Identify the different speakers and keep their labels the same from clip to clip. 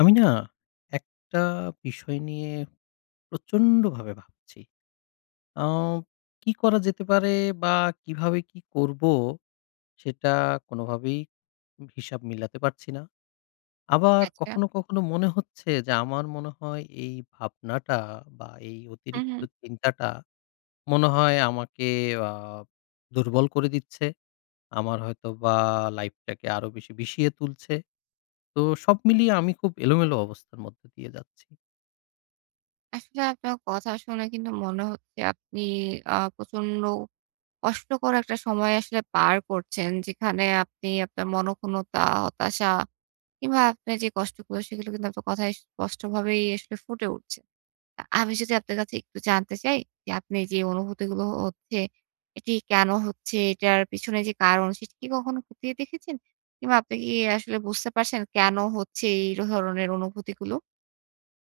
Speaker 1: আমি না একটা বিষয় নিয়ে প্রচন্ড ভাবে ভাবছি। আ কি করা যেতে পারে বা কিভাবে কি করবো? সেটা কোনোভাবেই হিসাব মিলাতে পারছি না। আবার
Speaker 2: আচ্ছা।
Speaker 1: কখনো, কখনো মনে হচ্ছে যে, আমার মনে হয় এই ভাবনাটা বা এই
Speaker 2: হুম,
Speaker 1: অতিরিক্ত
Speaker 2: হুম।
Speaker 1: চিন্তাটা, মনে হয় আমাকে আ দুর্বল করে দিচ্ছে। আমার হয়তো বা লাইফ টাকে আরো বেশি বিষিয়ে তুলছে। তো সব মিলিয়ে আমি খুব এলোমেলো অবস্থার মধ্যে দিয়ে যাচ্ছি।
Speaker 2: আসলে আপনার কথা শুনে কিন্তু মনে হচ্ছে, আপনি আ প্রচন্ড কষ্টকর একটা সময় আসলে পার করছেন। যেখানে আপনি আপনার মনঃক্ষুণ্ণতা, হতাশা কিংবা আপনে যে কষ্টগুলো, সেগুলো কিন্তু আপনার কথায় স্পষ্টভাবেই আসলে ফুটে উঠছে। আ আমি যদি আপনার কাছে একটু জানতে চাই যে, আপনি যে অনুভূতিগুলো হচ্ছে এটি কেন হচ্ছে, এটার পিছনে যে কারণ সেটি কি কখনো খতিয়ে দেখেছেন? কিংবা আপনি কি আসলে বুঝতে পারছেন, কেন হচ্ছে এই ধরনের অনুভূতিগুলো?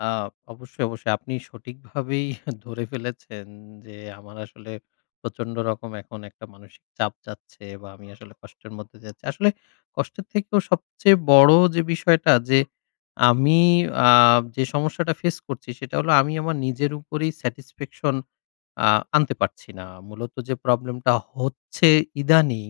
Speaker 1: আ অবশ্যই, অবশ্যই। আপনি সঠিকভাবেই ধরে ফেলেছেন। যে আমার আসলে, প্রচন্ড রকম এখন একটা মানসিক চাপ যাচ্ছে, বা আমি আসলে কষ্টের মধ্যে যাচ্ছি। আসলে কষ্টের থেকেও সবচেয়ে বড় যে বিষয়টা, যে আমি আ যে সমস্যাটা ফেস করছি, সেটা হলো আমি আমার নিজের উপরেই স্যাটিসফ্যাকশন আ আনতে পারছি না। মূলত যে প্রবলেমটা হচ্ছে ইদানিং,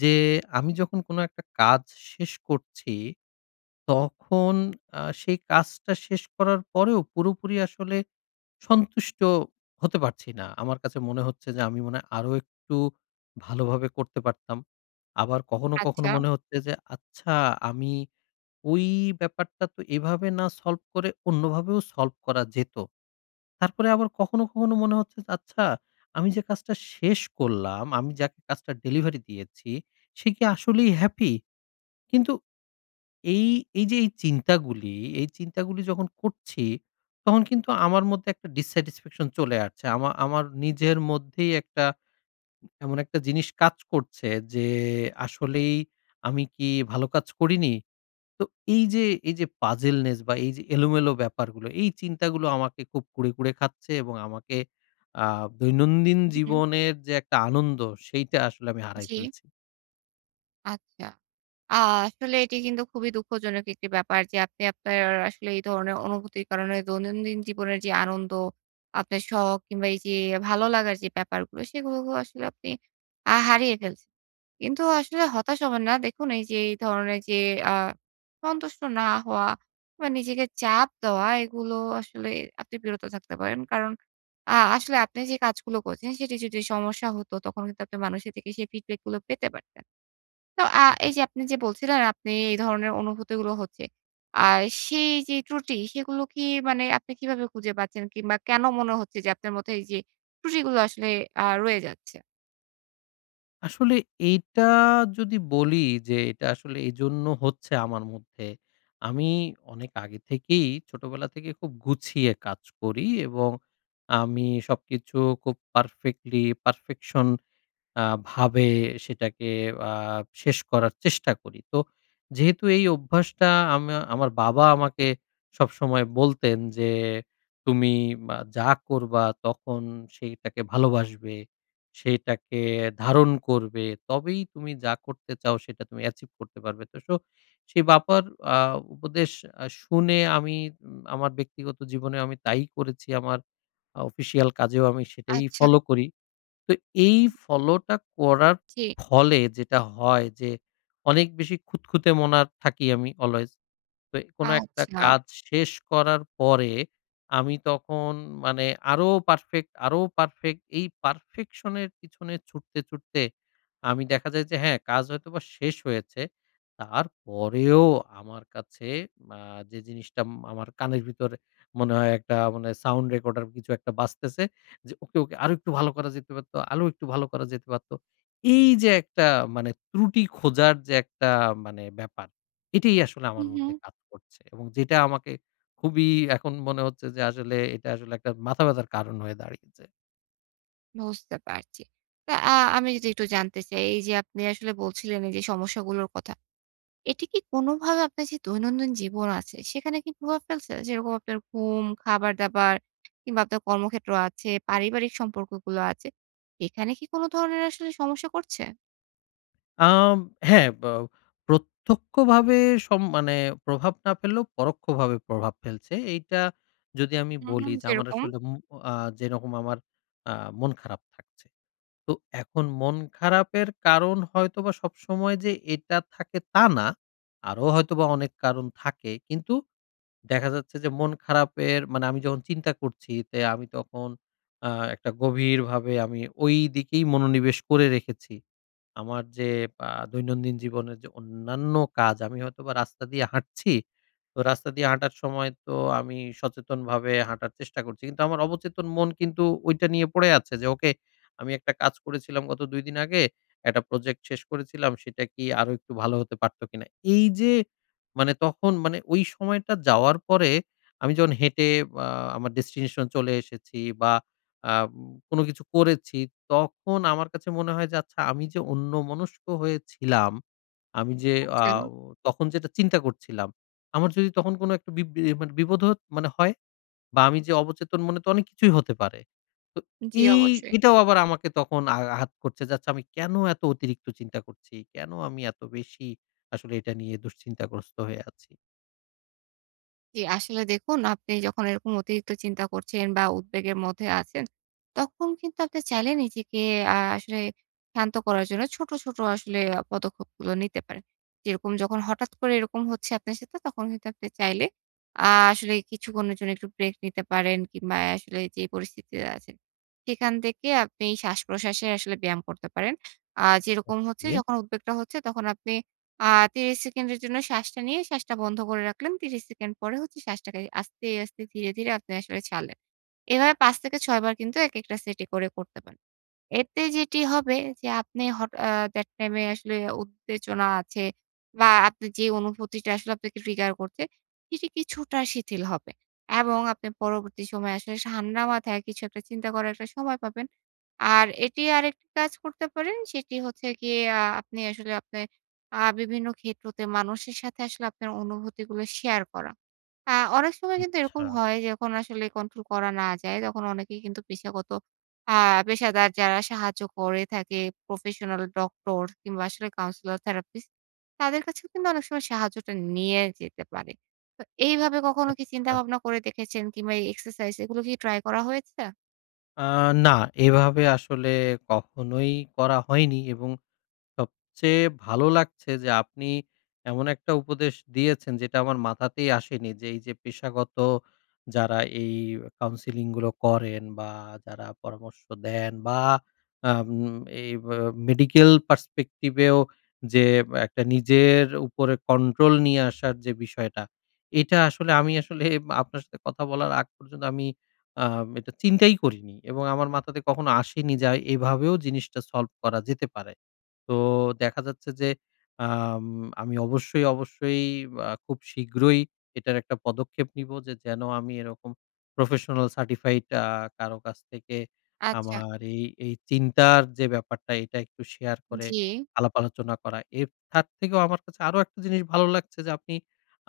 Speaker 1: যে আমি যখন কোন একটা কাজ শেষ করছি, তখন আ সেই কাজটা শেষ করার পরেও, পুরোপুরি আসলে সন্তুষ্ট হতে পারছি না। আমার কাছে মনে হচ্ছে, যে আমি মনে হয় আরো একটু ভালোভাবে করতে পারতাম। আবার কখনো,
Speaker 2: আচ্ছা।
Speaker 1: কখনো মনে হচ্ছে যে, "আচ্ছা আমি ওই ব্যাপারটা তো এভাবে না সলভ করে, অন্যভাবেও সলভ করা যেত।" তারপরে আবার কখনো, কখনো মনে হচ্ছে, "যে আচ্ছা আমি যে কাজটা শেষ করলাম, আমি যাকে কাজটা ডেলিভারি দিয়েছি, সে কি আসলেই হ্যাপি?" কিন্তু এই, এই যে এই চিন্তাগুলি, এই চিন্তা গুলি যখন করছি, তখন কিন্তু আমার মধ্যে একটা ডিস-স্যাটিসফ্যাকশন চলে আসছে। আমা আমার নিজের মধ্যেই একটা, এমন একটা জিনিস কাজ করছে, যে আসলেই আমি কি ভালো কাজ করিনি? তো এইযে, এইযে পাজলনেস বা এইযে এলোমেলো ব্যাপারগুলো, এই চিন্তাগুলো আমাকে খুব কুরে, কুরে খাচ্ছে। এবং আমাকে, আ দৈনন্দিন
Speaker 2: হু, হুম।
Speaker 1: জীবনের যে একটা আনন্দ, সেইটা আসলে আমি হারায়
Speaker 2: জি।
Speaker 1: ফেলছি।
Speaker 2: আচ্ছা। আ আসলে এটি কিন্তু খুবই দুঃখজনক একটি ব্যাপার। যে আপনি আপনার অ্যা আসলে এই ধরনের অনুভূতির কারণে দৈনন্দিন জীবনের যে আনন্দ, আপনার শখ কিংবা এইযে ভালো লাগার যে ব্যাপারগুলো, সেইগুলোকেও আসলে আপনি আ হারিয়ে ফেলছেন। কিন্তু আসলে হতাশ হবে না। দেখুন এইযে এই ধরনের যে আ সন্তুষ্ট না হওয়া বা নিজেকে চাপ দেওয়া, এগুলো আসলে আপনি বিরত থাকতে পারেন। কারণ আ আসলে আপনি যে কাজগুলো করছেন, সেটি যদি সমস্যা হতো তখন কিন্তু আপনি মানুষের থেকে সেই feedback গুলো পেতে পারতেন। তো আ
Speaker 1: হু, হু।
Speaker 2: এইযে আপনি যে বলছিলেন আপনি এই ধরনের অনুভূতিগুলো হচ্ছে। আর সেই যেই ত্রুটি সেইগুলো কি মানে আপনি কিভাবে খুঁজে পাচ্ছেন? কিংবা কেন মনে হচ্ছে যে আপনার মধ্যে এই যে ত্রুটিগুলো আসলে আ রয়ে যাচ্ছে?
Speaker 1: আসলে এইটা যদি বলি যে এইটা আসলে এইজন্য হচ্ছে আমার মধ্যে। আমি অনেক আগে থেকেই ছোটবেলা থেকেই খুব গুছিয়ে কাজ করি। এবং আমি সবকিছু খুব পারফেক্টলি পারফেকশন আ ভাবে সেটাকে আ শেষ করার চেষ্টা করি। তো যেহেতু এই অভ্যাসটা আমা আমার বাবা আমাকে সবসময় বলতেন যে "তুমি মা যা করবা তখন সেইটাকে ভালোবাসবে, সেইটাকে ধারণ করবে, তবেই তুমি যা করতে চাও সেইটা তুমি achieve করতে পারবে।" তো সো সেই বাবার আ উপদেশ আ শুনে আমি উম আমার ব্যক্তিগত জীবনেও আমি তাই করেছি। আমার আ অফিসিয়াল কাজেও আমি সেটাই
Speaker 2: আচ্ছা।
Speaker 1: ফলো করি। তো এই
Speaker 2: হুম।
Speaker 1: ফলোটা করার
Speaker 2: জি।
Speaker 1: ফলে যেটা হয় যে অনেক বেশি খুঁতখুঁতে মনা থাকি আমি অলয়েজ। তো কোনো একটা
Speaker 2: আচ্ছা।
Speaker 1: কাজ শেষ করার পরে, আমি তখন মানে আরো পারফেক্ট, আরো পারফেক্ট। এই পারফেকশনের পিছনে ছুটতে ছুটতে আমি দেখা যায় যে হ্যাঁ, কাজ হয়তোবা শেষ হয়েছে। তারপরেও আমার কাছে আ যে জিনিসটা উম আমার কানের ভিতরে মনে হয় একটা মানে সাউন্ড রেকর্ডার কিছু একটা বাজতেছে। যে "ওকে, ওকে আরও একটু ভালো করা যেতে পারতো, আরো একটু ভালো করা যেতে পারতো।" এই যে একটা মানে ত্রুটি খোঁজার যে একটা মানে ব্যাপার, এটাই আসলে আমার
Speaker 2: হুম,
Speaker 1: মধ্যে
Speaker 2: হুম।
Speaker 1: কাজ করছে। এবং যেইটা আমাকে খুবই এখন মনে হচ্ছে যে আসলে এইটা আসলে একটা মাথা ব্যাথার কারণ হয়ে দাঁড়িয়েছে।
Speaker 2: বুঝতে পারছি। তো আ আমি যদি একটু জানতে চাই, এইযে আপনি আসলে বলছিলেন, এইযে সমস্যাগুলোর কথা। এটি কি কোনভাবে আপনার যে দৈনন্দিন জীবন আছে, সেখানে কি প্রভাব ফেলছে? যেরকম আপনার ঘুম, খাবার-দাবার কিংবা, আপনার কর্মক্ষেত্র আছে, পারিবারিক সম্পর্কগুলো আছে। এখানে কি কোন ধরনের আসলে সমস্যা করছে?
Speaker 1: আম হ্যাঁ। বা প্রত্যক্ষভাবে সব মানে প্রভাব না ফেললেও, পরোক্ষভাবে প্রভাব ফেলছে। এইটা যদি আমি
Speaker 2: হুম, হুম।
Speaker 1: বলি যে, আমার
Speaker 2: যেরকম?
Speaker 1: আসলে ম আ যেরকম আমার আ মন খারাপ থাকছে। তো এখন মন খারাপের কারণ হয়তোবা সবসময় যে এটা থাকে, তা না। আরো হয়তোবা অনেক কারণ থাকে। কিন্তু, দেখা যাচ্ছে যে মন খারাপের মানে আমি যখন চিন্তা করছি, তে আমি তখন আ একটা গভীরভাবে, আমি ওই দিকেই মনোনিবেশ করে রেখেছি। আমার যে, আ দৈনন্দিন জীবনের যে অন্যান্য কাজ, আমি হয়তোবা রাস্তা দিয়ে হাঁটছি। তো রাস্তা দিয়ে হাঁটার সময় তো আমি সচেতনভাবে হাঁটার চেষ্টা করছি। কিন্তু আমার অবচেতন মন কিন্তু ঐটা নিয়ে পড়ে আছে। যে ওকে আমি একটা কাজ করেছিলাম গত ২ দিন আগে, একটা project শেষ করেছিলাম, সেটা কি আরো একটু ভালো হতে পারতো কিনা? এইযে মানে তখন মানে ওই সময়টা যাওয়ার পরে, আমি যখন হেঁটে, আ আমার destination এ চলে এসেছি বা, আম কোন কিছু করেছি, তখন আমার কাছে মনে হয় যে, আচ্ছা, আমি যে অন্যমনস্ক হয়েছিলাম, আমি যে
Speaker 2: আচ্ছা।
Speaker 1: আও তখন যেটা চিন্তা করছিলাম, আমার যদি তখন কোনো একটা বি বি মানে বিপদ হতো মানে হয়? বা, আমি যে অবচেতন মনে তো অনেক কিছুই হতে পারে। তো
Speaker 2: জ্বি,
Speaker 1: এই
Speaker 2: অবশ্যই।
Speaker 1: এটাও আবার আমাকে তখন আঘ আঘাত করছে যে, "আমি কেন এত অতিরিক্ত চিন্তা করছি, কেন আমি এত বেশি আসলে এটা নিয়ে দুশ্চিন্তাগ্রস্ত হয়ে আছি?"
Speaker 2: জি। আসলে দেখুন, আপনি যখন এরকম অতিরিক্ত চিন্তা করছেন বা, উদ্বেগের মধ্যে আছেন, তখন কিন্তু আপনি চাইলে নিজেকে আ আসলে শান্ত করার জন্য ছোট, ছোট আসলে আ পদক্ষেপগুলো নিতে পারেন। যেরকম যখন হঠাৎ করে এরকম হচ্ছে আপনার সাথে, তখন কিন্তু আপনি চাইলে আ আসলে কিছুক্ষণের জন্য একটু break নিতে পারেন কিংবা, এ আসলে যে পরিস্থিতিতে আছেন। সেখান থেকে আপনি শ্বাসপ্রশ্বাসের আসলে ব্যায়াম করতে পারেন। আ যেরকম হচ্ছে
Speaker 1: ওকে।
Speaker 2: যখন উদ্বেগটা হচ্ছে তখন আপনি আ ৩০ সেকেন্ডের জন্য শ্বাসটা নিয়ে শ্বাসটা বন্ধ করে রাখলেন। ৩০ সেকেন্ড পরে হচ্ছে শ্বাসটাকে আস্তে, আস্তে ধীরে, ধীরে আপনি আসলে ছাড়লেন। এভাবে ৫ থেকে ৬ বার কিন্তু একেকটা set এ করে করতে পারেন। এতে যেটি হবে যে আপনি হঠাৎ এ that time এ আসলে উত্তেজনা আছে বা, আপনি যে অনুভূতিটা আসলে আপনাকে trigger করছে এটি কিছুটা শিথিল হবে এবং আপনি পরবর্তী সময়ে আসলে সা ঠান্ডা মাথায় কিছু একটা চিন্তা করার একটা সময় পাবেন। আর এটি আরেকটি কাজ করতে পারেন। সেটি হচ্ছে গিয়ে আ আপনি আ আসলে আপনার আ বিভিন্ন ক্ষেত্রতে মানুষের সাথে আসলে আপনার অনুভূতিগুলো শেয়ার করা। আ অনেক সময় কিন্তু এরকম
Speaker 1: আচ্ছা।
Speaker 2: হয় যে, যখন আসলে control করা না যায়, তখন অনেকেই কিন্তু পেশাগত আ পেশাদার যারা সাহায্য করে থাকে professional ডক্টর কিংবা, আসলে counsellor therapist তাদের কাছেও কিন্তু অনেক সময় সাহায্যটা নিয়ে যেতে পারে। তো এইভাবে কখনো কি চিন্তা
Speaker 1: আচ্ছা।
Speaker 2: ভাবনা করে দেখেছেন কিংবা, এই exercise এগুলো কি try করা হয়েছে?
Speaker 1: আ না। এভাবে আসলে কখনোই করা হয়নি এবং সবচেয়ে ভালো লাগছে যে, আপনি এমন একটা উপদেশ দিয়েছেন, যেটা আমার মাথাতেই আসেনি। যে এই যে, পেশাগত যারা, এই counselling গুলো করেন, বা যারা পরামর্শ দেন, বা আম এই আ Medical Perspective এও যে, একটা নিজের উপরে control নিয়ে আসার যে বিষয়টা, এটা আসলে আমি আসলে আপনার সাথে কথা বলার আগ পর্যন্ত, আমি আ এটা চিন্তাই করিনি। এবং আমার মাথাতে কখনো আসেনি, যে এভাবেও জিনিসটা solve করা যেতে পারে। তো দেখা যাচ্ছে যে, আম আমি অবশ্যই, অবশ্যই আ খুব শীঘ্রই এটার একটা পদক্ষেপ নিব। যে যেন আমি এরকম Professional Certified আ কারো কাছ থেকে,
Speaker 2: আচ্ছা।
Speaker 1: আমার এই এই চিন্তার যে ব্যাপারটা, এটা একটু শেয়ার করে,
Speaker 2: জি।
Speaker 1: আলাপ-আলোচনা করা। এর তার থেকেও আমার কাছে আরো একটা জিনিস ভালো লাগছে, যে আপনি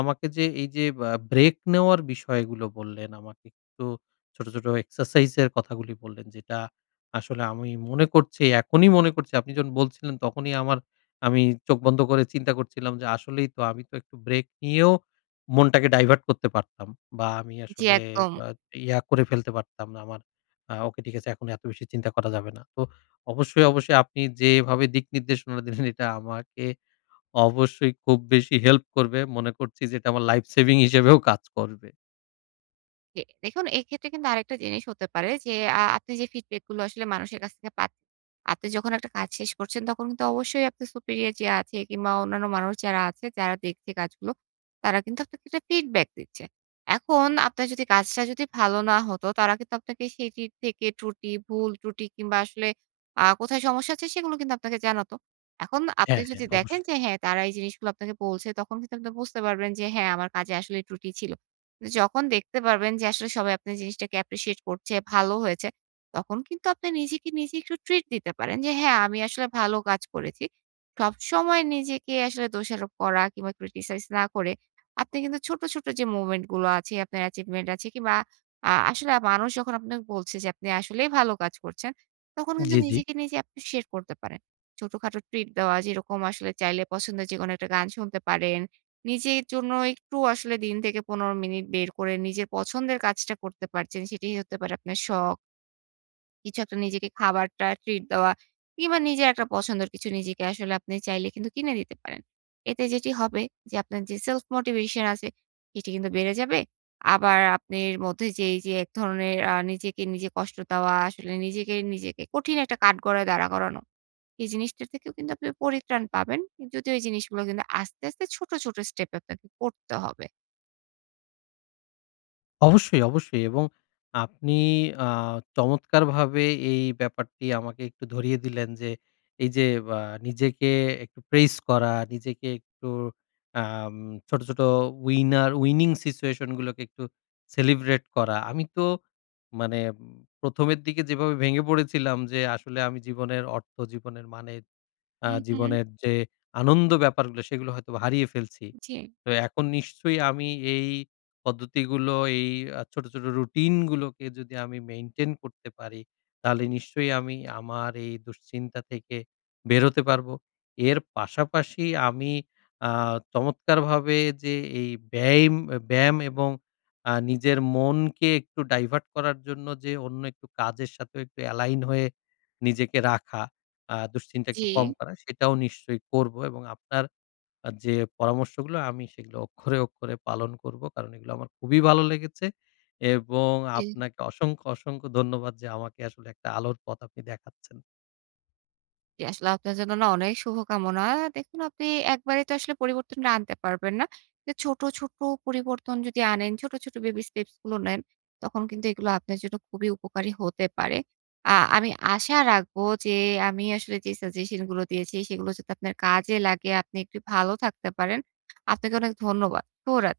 Speaker 1: আমাকে যে এই যে, আ ব্রেক নেওয়ার বিষয়গুলো বললেন, আমাকে একটু ছোট, ছোট এক্সারসাইজ এর কথাগুলি বললেন। যেটা আসলে আমি মনে করছি, এখনই মনে করছি, আপনি যখন বলছিলেন, তখনই আমার আমি চোখ বন্ধ করে চিন্তা করছিলাম, যে আসলেই তো, আমি তো একটু ব্রেক নিয়েও, মনটাকে divert করতে পারতাম। বা আমি
Speaker 2: জি,
Speaker 1: আসলে
Speaker 2: একদম।
Speaker 1: আ ইয়া করে ফেলতে পারতাম না। আমার আ ওকে, ঠিক আছে, এখন এত বেশি চিন্তা করা যাবে না। তো অবশ্যই, অবশ্যই আপনি যেভাবে দিক নির্দেশনা দিলেন, এটা আমাকে অবশ্যই খুব বেশি হেল্প করবে। মনে করছি যে, এটা আমার life saving হিসেবেও কাজ করবে।
Speaker 2: জ্বি, দেখুন এইক্ষেত্রে কিন্তু আরেকটা জিনিস হতে পারে যে, আ আপনি যে feedback গুলো আসলে মানুষের কাছ থেকে পাত আপনি যখন একটা কাজ শেষ করছেন, তখন কিন্তু অবশ্যই আপনার Superior যে আছে কিংবা অন্যান্য মানুষ যারা আছে, যারা দেখছে কাজগুলো, তারা কিন্তু আপনাকে একটা feedback দিচ্ছে। এখন আপনার যদি কাজটা যদি ভালো না হতো, তারা কিন্তু আপনাকে সেটির থেকে ত্রুটি, ভুল, ত্রুটি কিংবা আসলে আ কোথায় সমস্যা হচ্ছে, সেগুলো কিন্তু আপনাকে জানাতো। এখন আপনি
Speaker 1: হ্যাঁ,
Speaker 2: যদি
Speaker 1: হ্যাঁ
Speaker 2: দেখেন
Speaker 1: অবশ্যই।
Speaker 2: যে হ্যাঁ, তারা এই জিনিসগুলো আপনাকে বলছে, তখন কিন্তু আপনি বুঝতে পারবেন যে হ্যাঁ, আমার কাজে আসলে ত্রুটি ছিল। যখন দেখতে পারবেন যে আসলে সবাই আপনার জিনিসটাকে Appreciate করছে, ভালো হয়েছে, তখন কিন্তু আপনি নিজেকে, নিজে একটু ট্রিট দিতে পারেন যে হ্যাঁ, আমি আসলে ভালো কাজ করেছি। সবসময় নিজেকে আসলে দোষারোপ করা কিংবা Criticize না করে, আপনি কিন্তু ছোট, ছোট যে moment গুলো আছে, আপনার achievement আছে কিংবা আ আসলে মানুষ যখন আপনাকে বলছে যে, আপনি আসলেই ভালো কাজ করছেন, তখন কিন্তু
Speaker 1: জি, জি।
Speaker 2: নিজেকে, নিজে appreciate করতে পারেন। ছোটখাটো ট্রিট দেওয়া, যেরকম আসলে চাইলে পছন্দের যেকোনো একটা গান শুনতে পারেন। নিজের জন্য একটু আসলে দিন থেকে ১৫ মিনিট বের করে, নিজের পছন্দের কাজটা করতে পারছেন। সেটিই হতে পারে আপনার শখ। কিছু একটা নিজেকে খাবারটা ট্রিট দেওয়া কিংবা নিজের একটা পছন্দের কিছু নিজেকে আসলে আপনি চাইলে কিন্তু কিনে দিতে পারেন। এতে যেটি হবে, যে আপনার যে সেলফ মোটিভেশন আছে, এটি কিন্তু বেড়ে যাবে। আবার আপনার মধ্যে যে এইযে এক ধরনের আ নিজেকে নিজে কষ্ট দেওয়া আসলে নিজেকে নিজেকে কঠিন একটা কাঠগড়ায় দাঁড়া করানো। এই জিনিসটির থেকেও কিন্তু আপনি পরিত্রাণ পাবেন। উম যদিও এই জিনিসগুলো কিন্তু আস্তে, আস্তে ছোট, ছোট স্টেপ এ আপনাকে করতে হবে।
Speaker 1: অবশ্যই, অবশ্যই এবং আপনি আ চমৎকারভাবে এই ব্যাপারটি আমাকে একটু ধরিয়ে দিলেন। যে এইযে আ নিজেকে একটু প্রেইস করা, নিজেকে একটু আম ছোট, ছোট উইনার উইনিং সিচুয়েশন গুলোকে একটু সেলিব্রেট করা। আমি তো মানে উম ১ম এর দিকে যেভাবে ভেঙে পড়েছিলাম যে, "আসলে আমি জীবনের অর্থ জীবনের মানে আ
Speaker 2: হুম, হুম।
Speaker 1: জীবনের যে আনন্দ ব্যাপারগুলো সেগুলো হয়তোবা হারিয়ে ফেলছি।"
Speaker 2: জি।
Speaker 1: তো এখন নিশ্চয়ই আমি এই পদ্ধতিগুলো এই আ ছোট, ছোট রুটিন গুলোকে যদি আমি মেইনটেইন করতে পারি তাহলে নিশ্চয়ই আমি আমার এই দুশ্চিন্তা থেকে বেরোতে পারবো। এর পাশাপাশি আমি আ চমৎকারভাবে যে এই বেইম অ্যা ব্যায়াম এবং আ নিজের মনকে একটু ডাইভার্ট করার জন্য যে অন্য একটু কাজের সাথে একটু এলাইন হয়ে নিজেকে রাখা, আ দুশ্চিন্তা একটু কম
Speaker 2: জি।
Speaker 1: করা, সেটাও নিশ্চয়ই করব এবং আপনার আ যে পরামর্শগুলো আমি সেগুলো অক্ষরে, অক্ষরে পালন করবো। কারণ এগুলো আমার খুবই ভালো লেগেছে এবং
Speaker 2: এ
Speaker 1: আপনাকে অসংখ্য, অসংখ্য ধন্যবাদ যে আমাকে আসলে একটা আলোর পথ আপনি দেখাচ্ছেন।
Speaker 2: জি আসলে আপনার জন্য না অনেক শুভকামনা। দেখুন আপনি একবারেই তো আসলে পরিবর্তন ডা আনতে পারবেন না। এ ছোট, ছোট পরিবর্তন যদি আনেন, ছোট, ছোট বেবি স্টেপস গুলো নেন, তখন কিন্তু এইগুলা আপনার জন্য খুবই উপকারী হতে পারে। আ আমি আশা রাখবো যে আমি আসলে যে সাজেশন গুলো দিয়েছি সেগুলো যাতে আপনার কাজে লাগে আপনি একটু ভালো থাকতে পারেন। আপনাকে অনেক ধন্যবাদ। ভো রাত